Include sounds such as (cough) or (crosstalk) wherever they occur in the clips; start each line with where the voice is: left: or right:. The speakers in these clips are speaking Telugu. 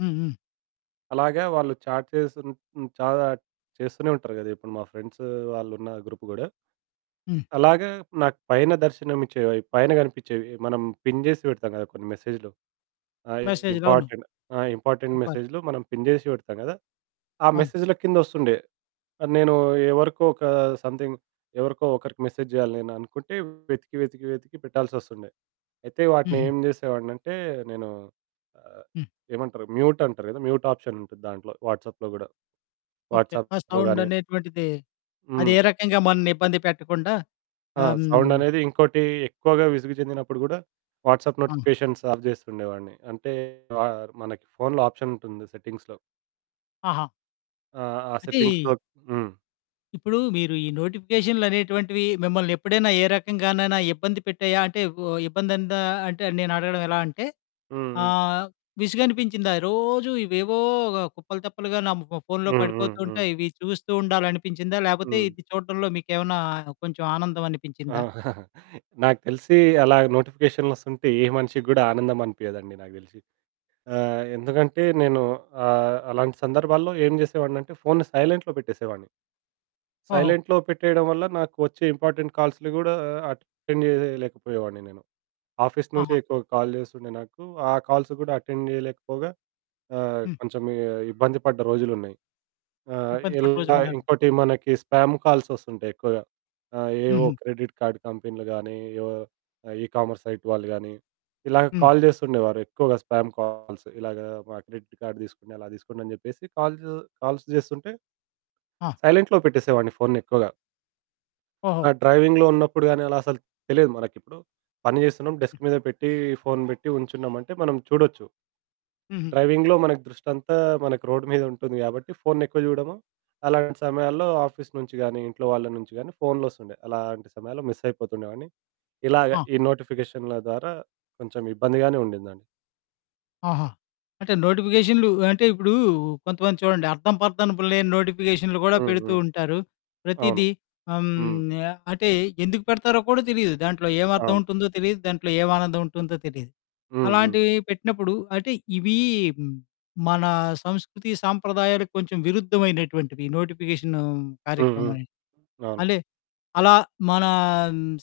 left: హ్మ్. హ్మ్.
right: అలాగా వాళ్ళు చాట్ చేసున్ హ్మ్, చాట్ చేస్తూనే ఉంటారు గదా! ఇప్పుడు మా ఫ్రెండ్సు వాళ్ళు ఉన్న గ్రూప్ గూడా.
left: హ్మ్.
right: అలాగా నాకు పైన దర్శనమిచ్చేవి అవి. పైన కనిపించేవి. మనం పిన్ చేసి పెడతాం కదా కొన్ని మెసేజు‌లు! అవి
left: మెసేజు‌లు. అవును.
right: ఇంపార్టెంట్ ఆ! ఇంపార్టెంట్
left: ఇంపార్
right: మెసేజు‌లు మనం పిన్ చేసి పెడతాం కదా! ఆ
left: అవును.
right: మెసేజుల కింద ఓస్తుండే. ఆ! నేను ఎవరికో ఒక సమ్‌థింగ్ ఎవరికో ఒకరికి మెసేజ్ జేయాలి నేను అనుకుంటే వెతికి, వెతికి, వెతికి పెట్టాల్సొస్తుండే. అయితే వాటిని
left: హుహు.
right: ఏం చేసేవాడినంటే, నేను ఆహ్,
left: హ్మ్.
right: ఏమంటారు మ్యూటంటారు కదా! మ్యూట్ ఆప్షన్ ఉంటది దాంట్లో వాట్సాప్‌లో కూడా.
left: ఓకే. ఆ
right: వాట్సాప్‌లో గానీ
left: సౌండనేటువంటిది, అది
right: హ్మ్.
left: ఏ రకంగా మనల్ని ఇబ్బంది పెట్టకుండా
right: ఆ!
left: హ్మ్
right: సౌండ్ అనేది ఇంకోటి ఎక్కువగా విసుగు చెందినప్పుడు కూడా, వాట్సాప్
left: అవును.
right: నోటిఫికేషన్స్ ఆఫ్ చేస్తుండేవాడిని. అంటే వార్ మనకి ఫోనులో ఆప్షనుంటుంది సెట్టింగ్స్‌లో.
left: ఆహా!
right: ఆ! ఆ! సెట్టింగ్స్‌లో
left: అయితే
right: హ్మ్.
left: ఇప్పుడు మీరు ఈ నోటిఫికేషన్లనేటువంటివి, మిమ్మల్ని ఎప్పుడైనా ఏ రకంగానైనా ఇబ్బంది పెట్టాయా? అంటే ఓ ఇబ్బంది అన్ దా అంటే, నేను అడగడం ఎలా అంటే
right: హ్మ్. హ్మ్.
left: ఆహ్, విసుగనిపించిందా? రోజు ఇవేవో కుప్పలు, తెప్పలుగా నా ము ఫోన్లో
right: హ్మ్. హ్మ్.
left: పడిపోతూ
right: హ్మ్.
left: ఉంటాయి, ఇవి చూస్తూ ఉండాలి అనిపించిందా? లేపోతే
right: హ్మ్.
left: ఇది చూడడంలో మీకు ఏమన్నా కొంచెం ఆనందం
right: ఆ!
left: అనిపించిందా?
right: (chuckles) నాకు తెలిసీ అలాగా నోటిఫికేషన్లు ఓస్తుంటే, ఏ మనిషికి కూడా ఆనందం అనిపియదండి నాకు తెలిసి. ఆ! ఎందుకంటే నేను ఆహ్, అలాంటి సందర్భాల్లో ఏం చేసేవాడిని అంటే, ఫోను సైలెంట్‌లో పెట్టేసేవాడిని.
left: ఓహో!
right: సైలెంట్‌లో పెట్టేయడం వల్ల, నాకు వచ్చే ఇంపార్టెంట్ కాల్సులు గూడా అటెండ్ చేయలేకపోయేవాడిని నేను. ఆఫీస్ నుంచే
left: ఆహా!
right: ఎక్కువ కాల్ చేస్తుండే నాకు. ఆ కాల్స్ కూడా అటెండ్ చేయలేకపోగా ఆహ్,
left: హ్మ్.
right: కొంచెం ఇ ఇబ్బంది పడ్డ రోజులున్నాయి. ఆ!
left: ఇబ్బంది పడిన
right: ఇలా
left: రోజులున్నాయి.
right: ఇంకోటి మనకి స్పామ్ కాల్స్ వస్తుంటాయి ఎక్కువగా. ఆ! ఏవో
left: హుహు.
right: క్రెడిట్ కార్డ్ కంపిన్లు గానీ, ఏవో ఈ కామర్స్ సైట్ వాళ్ళు గానీ, ఇలాగ
left: హ్మ్.
right: కాల్ చేస్తుండేవారు ఎక్కువగా స్పామ్ కాల్స్. "ఇలాగా మా క్రెడిట్ కార్డ్ తీసుకోండి, అలా తీసుకోండి" అని చెప్పేసి కాల్సు కాల్స్ చేస్తుంటే
left: ఆ!
right: సైలెంట్‌లో పెట్టేసేవాడిని ఫోనుని ఎక్కువగా. ఆ!
left: ఓహో!
right: డ్రైవింగ్‌లో ఉన్నప్పుడు గానీ, అలా అసలు తెలీదు మనకిప్పుడు పని చేస్తున్నాం,
left: హ్మ్.
right: డెస్క్ మీద పెట్టి ఫోను పెట్టి ఉంచున్నాం అంటే, మనం చూడొచ్చు.
left: హుహు.
right: డ్రైవింగ్‌లో మనకు దృష్టి అంతా మనకు రోడ్ మీద ఉంటుంది కాబట్టి ఫోను ఎక్కువ చూడము, అలాంటి సమయాల్లో ఆఫీస్ నుంచి గానీ, ఇంట్లో వాళ్ళ నుంచి గానీ, ఫోన్లు వస్తుండే అలాంటి సమయాల్లో మిస్ అయిపోతుండేవాడిని. ఇలాగ
left: ఆ!
right: ఈ నోటిఫికేషనల ద్వారా కొంచెం ఇబ్బందిగానే ఉండిందండి.
left: ఆహా! అంటే నోటిఫికేషన్లు అంటే ఇప్పుడు కొంతమంది చూడండి అర్థం, పర్దనుపు లేని నోటిఫికేషన్లు కూడా
right: హ్మ్,
left: పెడుతూ
right: హ్మ్.
left: ఉంటారు.
right: అవును.
left: ప్రతీదీ హ్మ్,
right: హ్మ్, హ్మ్.
left: ఆహ్, అంటే ఎందుకు పెడతారో కూడా తెలీదు. దాంట్లో ఏం అర్థం
right: అవును.
left: ఉంటుందో తెలీదు. దాంట్లో ఎం ఆనందం ఉంటుందో తెలీదు.
right: హ్మ్. హ్మ్.
left: అలాంటివి పెట్టినప్పుడు అంటే ఇవి మన సంస్కృతి సాంప్రదాయాలకు కొంచెం విరుద్ధమైనటువంటివి నోటిఫికేషను
right: హ్మ్. హ్మ్.
left: కార్యక్రమనేది.
right: అవును.
left: అంటే అలా మనా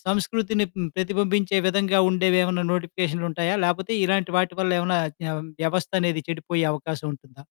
left: సంస్కృతిని హ్మ్, ప్రతిబింబించే విధంగా ఉండేవి ఏమన్నా నోటిఫికేషన్లుంటాయా? లేపోతే ఇలాంటి వాటి వల్ల ఏమన్నా వ్య వ్యవస్థ అనేది చెడిపోయే అవకాశం ఉంటుందా?